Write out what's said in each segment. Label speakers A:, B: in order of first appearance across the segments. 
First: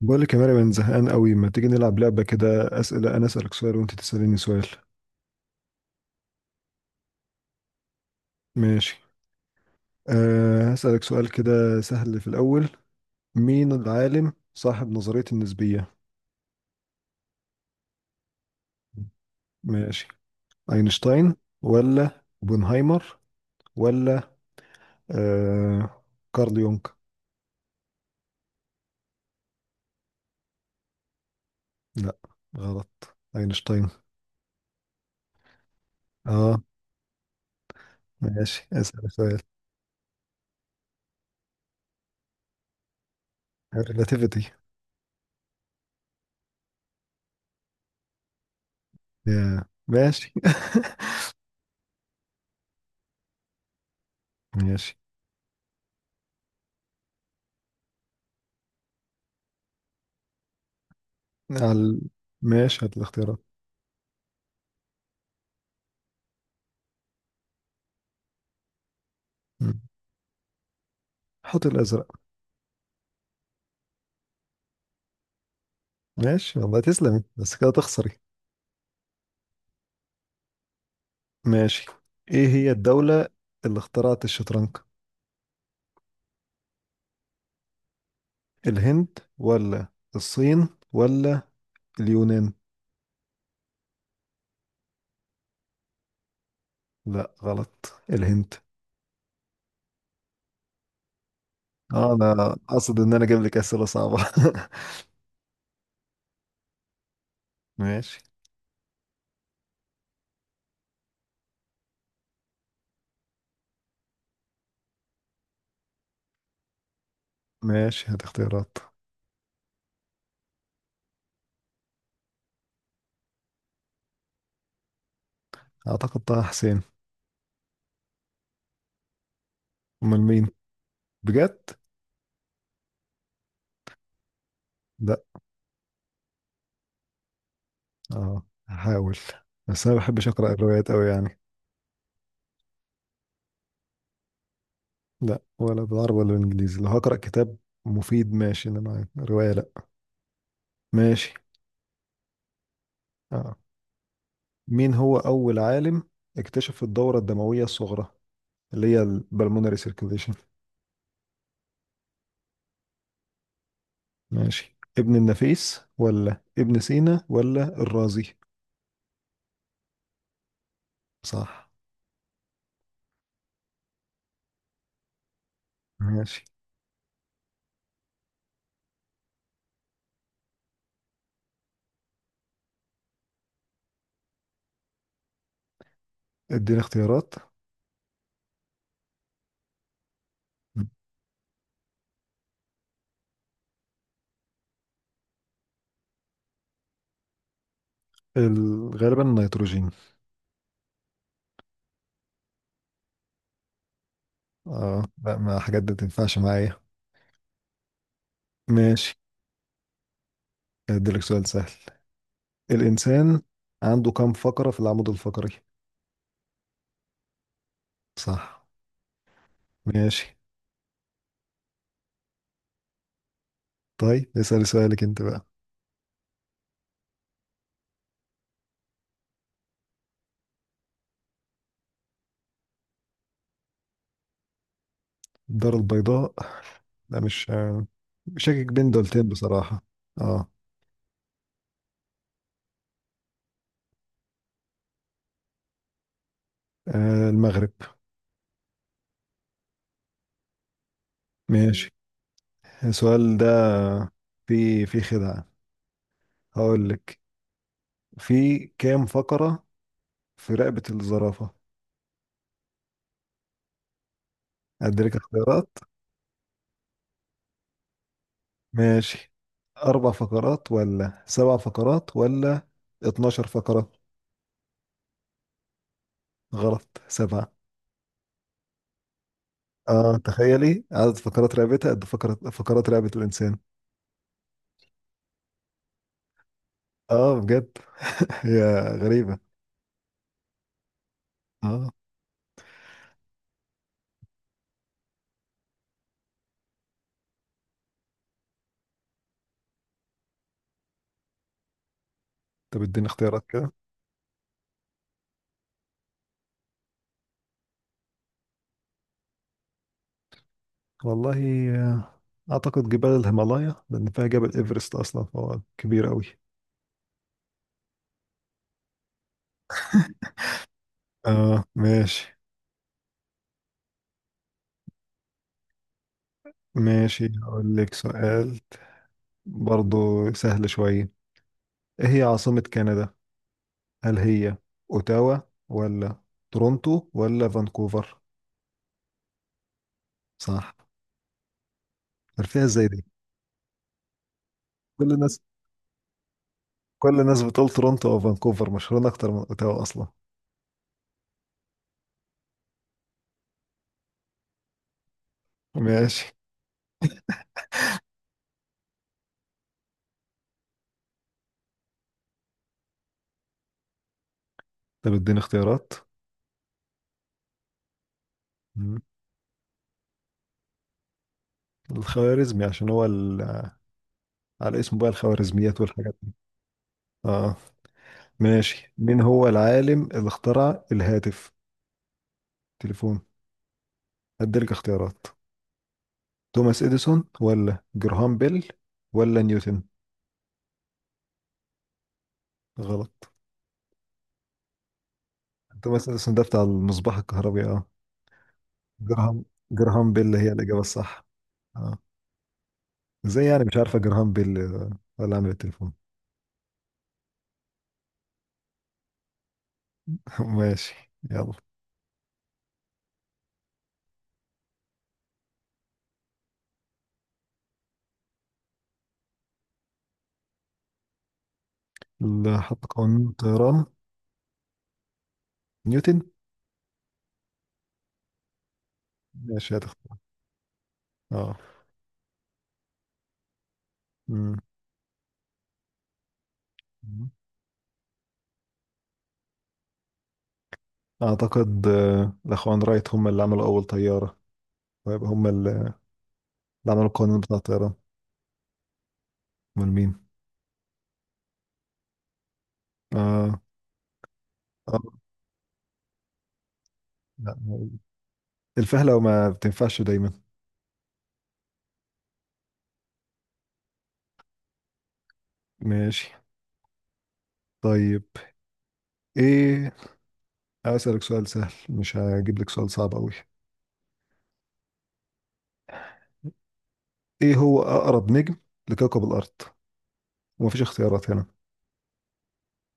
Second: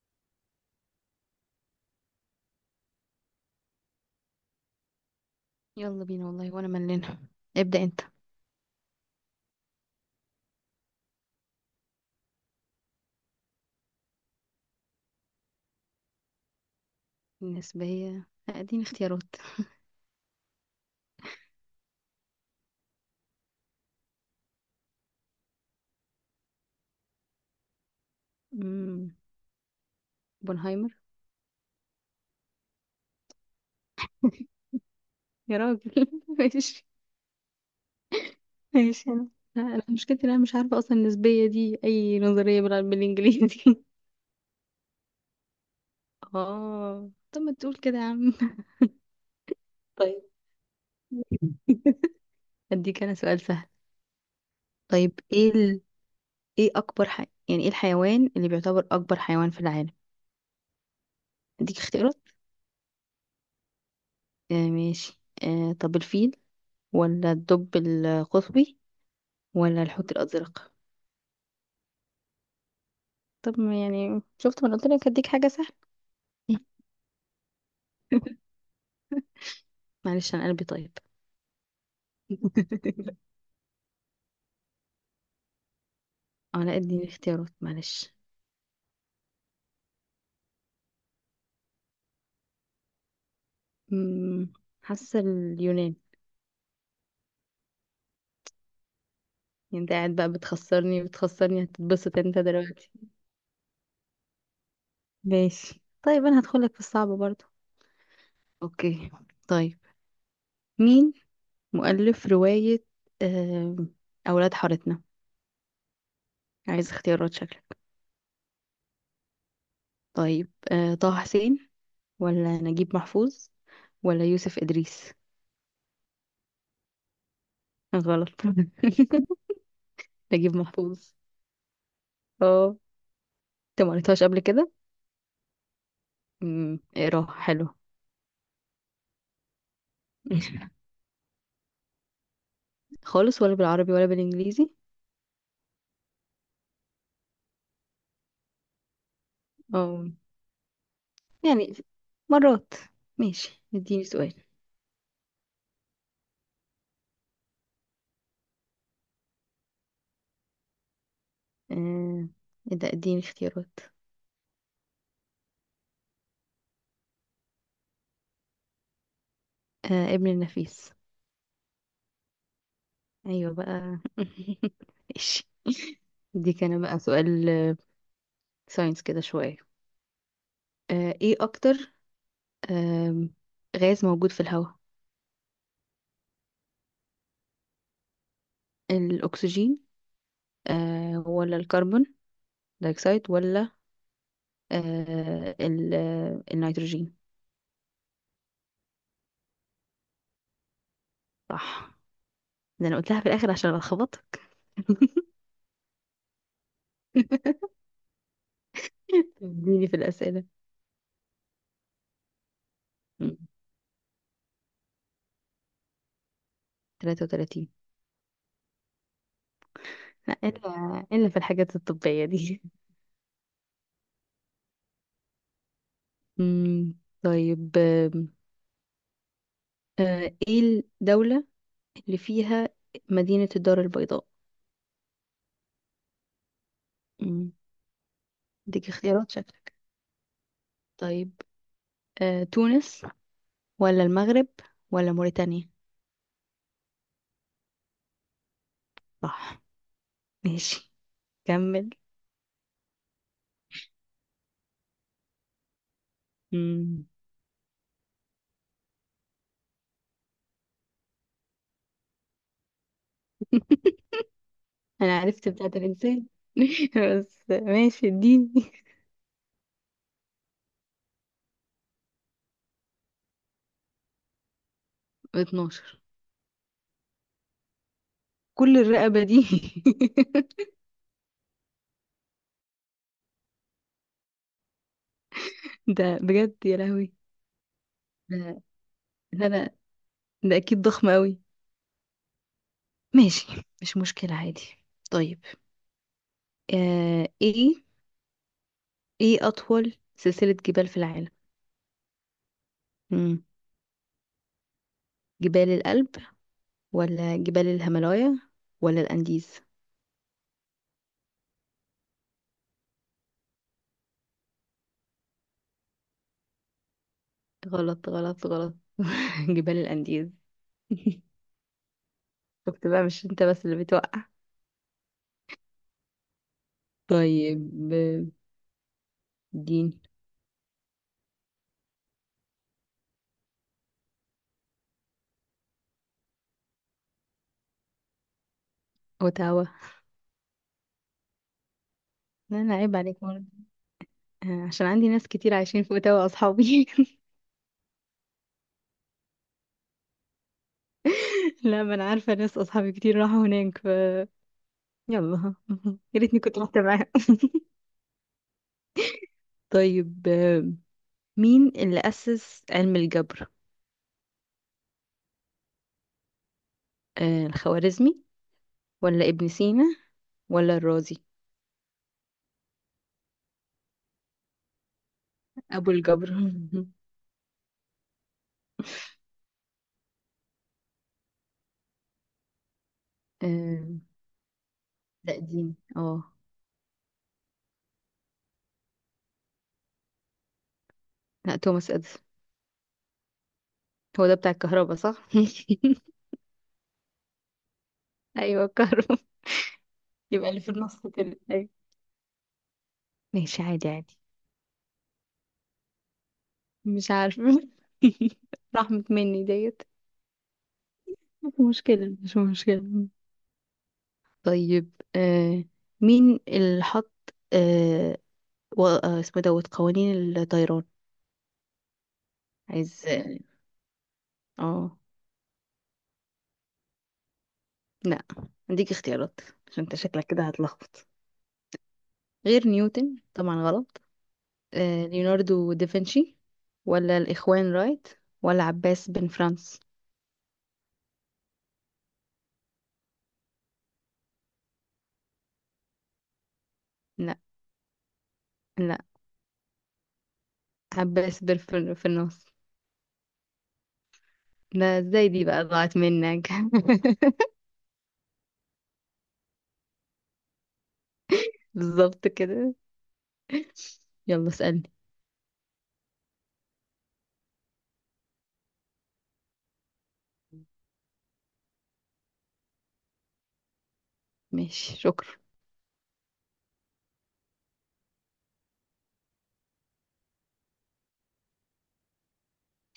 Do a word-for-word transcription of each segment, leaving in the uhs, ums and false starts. A: بقول لك يا مريم انا زهقان قوي، ما تيجي نلعب لعبه كده؟ اسئله، انا اسالك سؤال وانت تساليني سؤال.
B: يلا بينا والله وانا ملانة. ابدأ انت.
A: ماشي. أه، هسالك سؤال كده سهل في الاول. مين العالم صاحب نظريه النسبيه؟
B: النسبية اديني اختيارات.
A: ماشي، اينشتاين ولا اوبنهايمر ولا أه كارل يونغ؟
B: امم بونهايمر.
A: لا غلط، اينشتاين.
B: يا راجل
A: اه
B: ماشي.
A: ماشي، اسال
B: ماشي انا
A: سؤال.
B: انا مشكلتي إن انا مش عارفة اصلا النسبية دي اي نظرية بال- بالانجليزي
A: الريلاتيفيتي.
B: اه طب ما تقول كده يا عم.
A: يا
B: طيب
A: ماشي
B: اديك انا سؤال سهل.
A: ماشي.
B: طيب ايه ال... ايه اكبر ح... يعني ايه الحيوان اللي بيعتبر اكبر حيوان في العالم؟
A: على
B: اديك
A: ال-
B: اختيارات.
A: ماشي، هات الاختيارات.
B: آه ماشي، آه طب الفيل، ولا الدب القطبي،
A: مم.
B: ولا الحوت الازرق.
A: حط الازرق.
B: طب ما يعني شفت، ما أنا قلت لك هديك حاجة سهلة.
A: ماشي والله تسلمي، بس كده تخسري.
B: معلش انا قلبي طيب.
A: ماشي، ايه هي الدولة اللي اخترعت الشطرنج؟
B: اه لا اديني اختيارات معلش.
A: الهند ولا الصين ولا اليونان؟
B: أمم، حاسة اليونان.
A: لا غلط، الهند.
B: يعني انت قاعد بقى بتخسرني بتخسرني،
A: آه،
B: هتتبسط انت
A: انا
B: دلوقتي.
A: اقصد ان انا اجيب لك اسئلة صعبة.
B: ماشي طيب انا هدخلك في الصعب برضو.
A: ماشي.
B: اوكي. طيب مين مؤلف رواية آم، اولاد حارتنا؟ عايز اختيارات شكلك.
A: ماشي هات اختيارات.
B: طيب آه، طه حسين، ولا نجيب محفوظ، ولا يوسف ادريس.
A: اعتقد طه حسين.
B: غلط
A: امال مين؟
B: نجيب محفوظ.
A: بجد؟
B: اه انت ما قريتهاش قبل كده؟
A: لا.
B: امم اقراها حلو.
A: اه هحاول، بس انا ما بحبش اقرا الروايات قوي يعني.
B: خالص، ولا بالعربي ولا بالانجليزي؟
A: لا ولا بالعربي ولا بالانجليزي. لو هقرا كتاب مفيد ماشي، انما رواية لا.
B: اه
A: ماشي.
B: يعني مرات.
A: آه.
B: ماشي اديني سؤال.
A: مين هو أول عالم اكتشف الدورة الدموية الصغرى اللي هي البلمونري سيركيليشن؟
B: آه، ايه ده، اديني اختيارات.
A: ماشي، ابن النفيس ولا ابن سينا ولا الرازي؟
B: آه، ابن النفيس.
A: صح.
B: ايوه بقى ماشي.
A: ماشي.
B: دي كان بقى سؤال ساينس كده شوية. آه، ايه اكتر آم، غاز موجود في الهواء؟
A: ادينا اختيارات.
B: الاكسجين، آه، ولا الكربون دايوكسيد، ولا آه، ال- آه، النيتروجين.
A: ال- غالبا النيتروجين.
B: صح. ده انا قلتها في الاخر عشان الخبطك.
A: اه لا، ما حاجات دي تنفعش معايا. ماشي.
B: تديني في الاسئله.
A: اديلك سؤال سهل.
B: مم.
A: الإنسان عنده كم فقرة في العمود الفقري؟
B: ثلاثة وتلاتين.
A: صح. ماشي.
B: لا الا الا في الحاجات الطبيه دي.
A: طيب اسأل سؤالك انت بقى.
B: مم. طيب، آم، آه، ايه الدوله اللي فيها مدينه الدار البيضاء؟
A: الدار البيضاء. لا مش
B: مم.
A: آه، شاكك
B: اديك
A: بين دولتين
B: اختيارات شكلك.
A: بصراحة. اه.
B: طيب آه، تونس، ولا المغرب، ولا موريتانيا.
A: آه، المغرب.
B: صح. ماشي
A: ماشي.
B: كمل.
A: السؤال ده في في خدعة. هقول
B: مم.
A: لك، في كام فقرة في رقبة الزرافة؟ أديلك
B: انا عرفت بتاعت
A: اختيارات.
B: الانسان. بس ماشي اديني.
A: ماشي، أربع فقرات ولا سبع فقرات ولا اتناشر فقرة؟
B: اتناشر.
A: غلط، سبعة.
B: كل الرقبة دي؟
A: اه تخيلي عدد فقرات رقبتها قد فقرات فقرات رقبة الإنسان.
B: ده بجد يا لهوي.
A: اه بجد.
B: ده
A: هي غريبة.
B: ده انا ده اكيد ضخم قوي.
A: اه
B: ماشي مش مشكلة عادي. طيب آه، ايه، ايه اطول سلسلة جبال في العالم؟
A: طب اديني
B: مم.
A: اختيارات كده.
B: جبال الألب، ولا جبال الهيمالايا، ولا الأنديز.
A: والله آه، أعتقد جبال الهيمالايا لأن فيها جبل إيفرست أصلا فهو كبير أوي.
B: غلط غلط غلط جبال الأنديز.
A: آه ماشي.
B: شفت بقى مش انت بس اللي بتوقع.
A: ماشي، هقول
B: طيب
A: لك
B: آه،
A: سؤال
B: دين.
A: برضو سهل شوية. إيه هي عاصمة كندا؟ هل هي أوتاوا ولا تورونتو ولا فانكوفر؟
B: اوتاوا.
A: صح.
B: لا
A: عرفتها
B: انا
A: إزاي
B: عيب
A: دي؟
B: عليك برضه. آه، عشان عندي
A: كل
B: ناس
A: الناس
B: كتير عايشين في اوتاوا اصحابي
A: كل الناس بتقول تورونتو أو فانكوفر مشهورين أكتر من أوتاوا أصلا.
B: لا ما انا عارفه ناس اصحابي كتير راحوا هناك، ف يلا يا
A: ماشي.
B: ريتني كنت رحت معاهم طيب آه، مين اللي اسس علم الجبر؟
A: طب اديني اختيارات.
B: آه، الخوارزمي،
A: مم.
B: ولا ابن سينا، ولا الرازي.
A: الخوارزمي عشان هو ال... على اسمه بقى الخوارزميات
B: ابو
A: والحاجات
B: الجبر.
A: دي. اه. ماشي، مين هو العالم اللي اخترع الهاتف، تليفون؟
B: آه،
A: هديلك اختيارات.
B: لا دين اه.
A: توماس اديسون ولا جراهام بيل ولا نيوتن؟
B: لا توماس اديسون.
A: غلط.
B: هو ده بتاع الكهرباء صح؟
A: توماس اديسون ده بتاع المصباح الكهربي، اه.
B: ايوه الكهرباء.
A: جراهام جراهام بيل
B: يبقى
A: هي
B: اللي في
A: الاجابه
B: النص
A: الصح.
B: كده ايوه.
A: اه، ازاي
B: ماشي
A: يعني مش
B: عادي
A: عارفه
B: عادي.
A: جراهام بيل آه، ولا عامل التليفون؟
B: مش عارفه رحمة مني ديت.
A: ماشي يلا.
B: مش مشكلة مش مشكلة. طيب آه، مين اللي حط آه و- آه، اسمه دوت قوانين الطيران؟
A: اللي حط
B: عايز
A: قانون الطيران
B: اه.
A: نيوتن.
B: لا اديك اختيارات
A: ماشي
B: عشان انت
A: هتختار.
B: شكلك كده هتلخبط.
A: اه.
B: غير نيوتن طبعا غلط.
A: مم.
B: آه ليوناردو دافنشي، ولا الاخوان رايت، ولا عباس بن فرانس.
A: اعتقد آه، الاخوان رايت هم اللي عملوا اول طياره، ويبقى هم اللي عملوا
B: لا
A: القانون بتاع الطيران.
B: لا،
A: امال مين؟
B: عباس بن فر- فرناس.
A: اه.
B: لا
A: اه
B: ازاي دي بقى ضاعت منك
A: لا، الفهلة وما بتنفعش دايما.
B: بالظبط كده. يلا اسألني.
A: ماشي. طيب ايه، هسألك سؤال سهل مش هجيب لك سؤال صعب قوي.
B: ماشي شكرا.
A: ايه هو اقرب نجم لكوكب الارض؟ ومفيش اختيارات هنا.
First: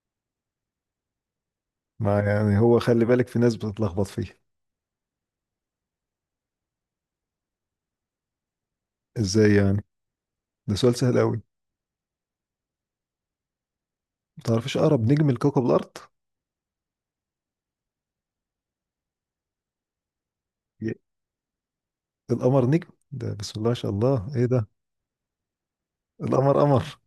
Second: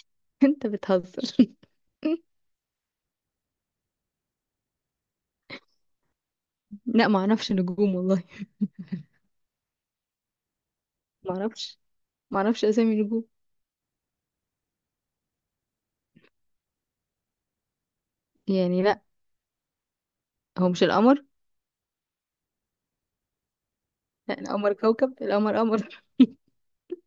B: انت بتهزر.
A: ما يعني هو خلي بالك، في ناس بتتلخبط فيه.
B: لا ما اعرفش نجوم والله.
A: ازاي يعني، ده سؤال سهل
B: ما
A: قوي.
B: اعرفش، ما اعرفش اسامي نجوم
A: ما تعرفش اقرب نجم لكوكب الارض؟
B: يعني. لا، هو مش
A: ي-
B: القمر؟
A: القمر نجم؟ ده بسم الله ما شاء الله،
B: لا
A: ايه ده؟
B: القمر كوكب، القمر قمر.
A: القمر قمر.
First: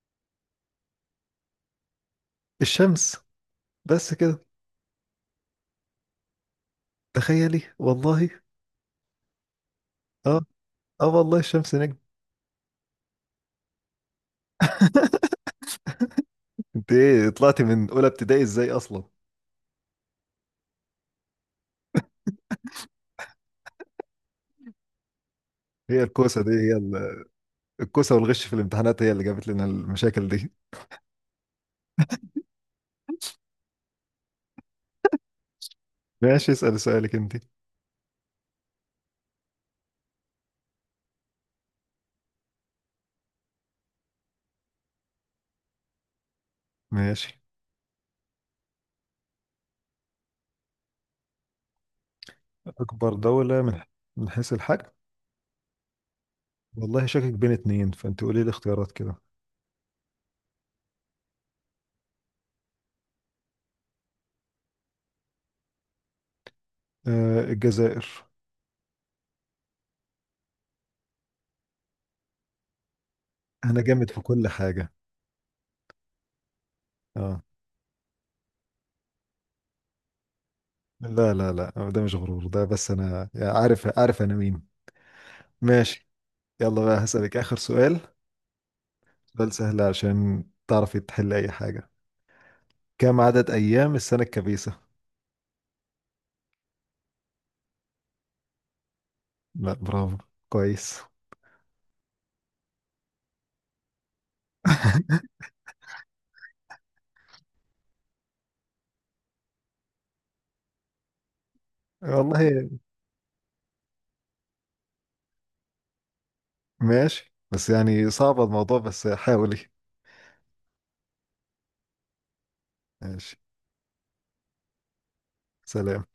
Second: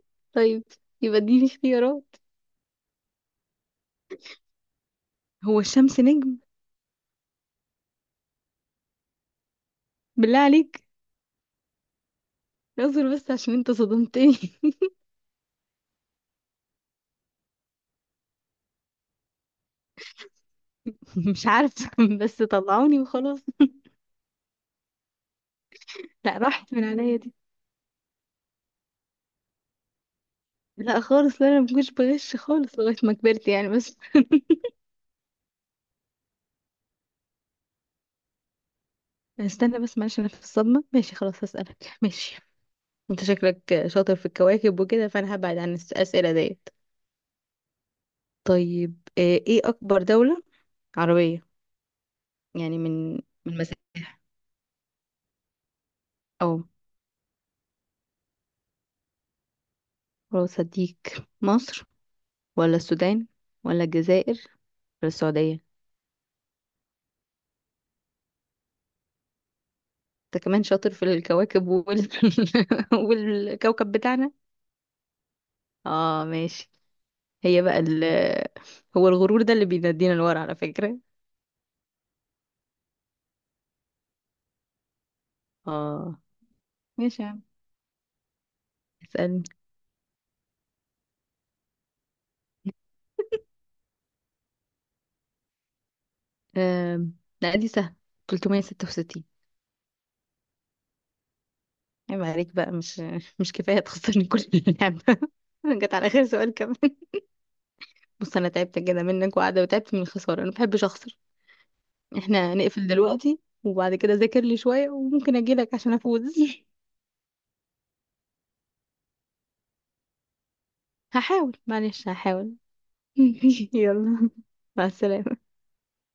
B: طيب، يبقى اديني اختيارات.
A: الشمس، بس كده.
B: هو الشمس نجم؟
A: تخيلي والله.
B: بالله
A: اه.
B: عليك.
A: اه والله الشمس نجم.
B: اصبر بس عشان انت صدمتني.
A: انت ايه طلعتي من اولى ابتدائي ازاي اصلا؟
B: مش عارفه، بس طلعوني وخلاص.
A: هي
B: لا
A: الكوسه دي هي
B: راحت من عليا
A: ال-
B: دي.
A: الكوسه والغش في الامتحانات هي اللي جابت لنا المشاكل دي.
B: لا خالص، لا انا مكنتش بغش خالص لغايه ما كبرت يعني بس.
A: ماشي اسال سؤالك انت.
B: استنى بس معلش انا في الصدمه. ماشي خلاص هسألك. ماشي، انت شكلك شاطر في الكواكب وكده، فانا هبعد عن الاسئله دي.
A: ماشي،
B: طيب آه، ايه اكبر دولة عربية، يعني من،
A: اكبر
B: من
A: دوله من
B: مساحة
A: من حيث الحجم.
B: او،
A: والله شاكك بين اتنين فانت قولي لي اختيارات كده.
B: خلاص هديك. مصر، ولا السودان، ولا الجزائر، ولا السعودية.
A: آه الجزائر.
B: انت كمان شاطر في الكواكب وال...
A: انا
B: والكوكب
A: جامد في
B: بتاعنا.
A: كل حاجه.
B: اه ماشي.
A: اه.
B: هي بقى ال... هو الغرور ده اللي بينادينا لورا على فكرة.
A: لا لا لا ده مش غرور، ده بس انا يعني عارف، عارف انا مين. ماشي.
B: اه.
A: يلا بقى
B: ماشي يا
A: هسألك
B: عم
A: آخر سؤال.
B: اسألني.
A: سؤال سهل عشان تعرفي تحل أي حاجة. كم عدد أيام السنة الكبيسة؟
B: آم، لا دي سهلة. تلتمية وستة وستين.
A: لا برافو، كويس.
B: عيب عليك بقى، مش مش كفاية تخسرني كل اللعبة جت على آخر سؤال كمان. بص انا تعبت كده منك وقاعده، وتعبت من الخساره، انا بحبش اخسر. احنا
A: والله
B: نقفل دلوقتي، وبعد كده ذاكر لي شويه وممكن اجيلك عشان افوز.
A: ماشي، بس يعني صعب الموضوع، بس حاولي.
B: هحاول معلش هحاول.
A: ماشي.
B: يلا مع السلامه.
A: سلام.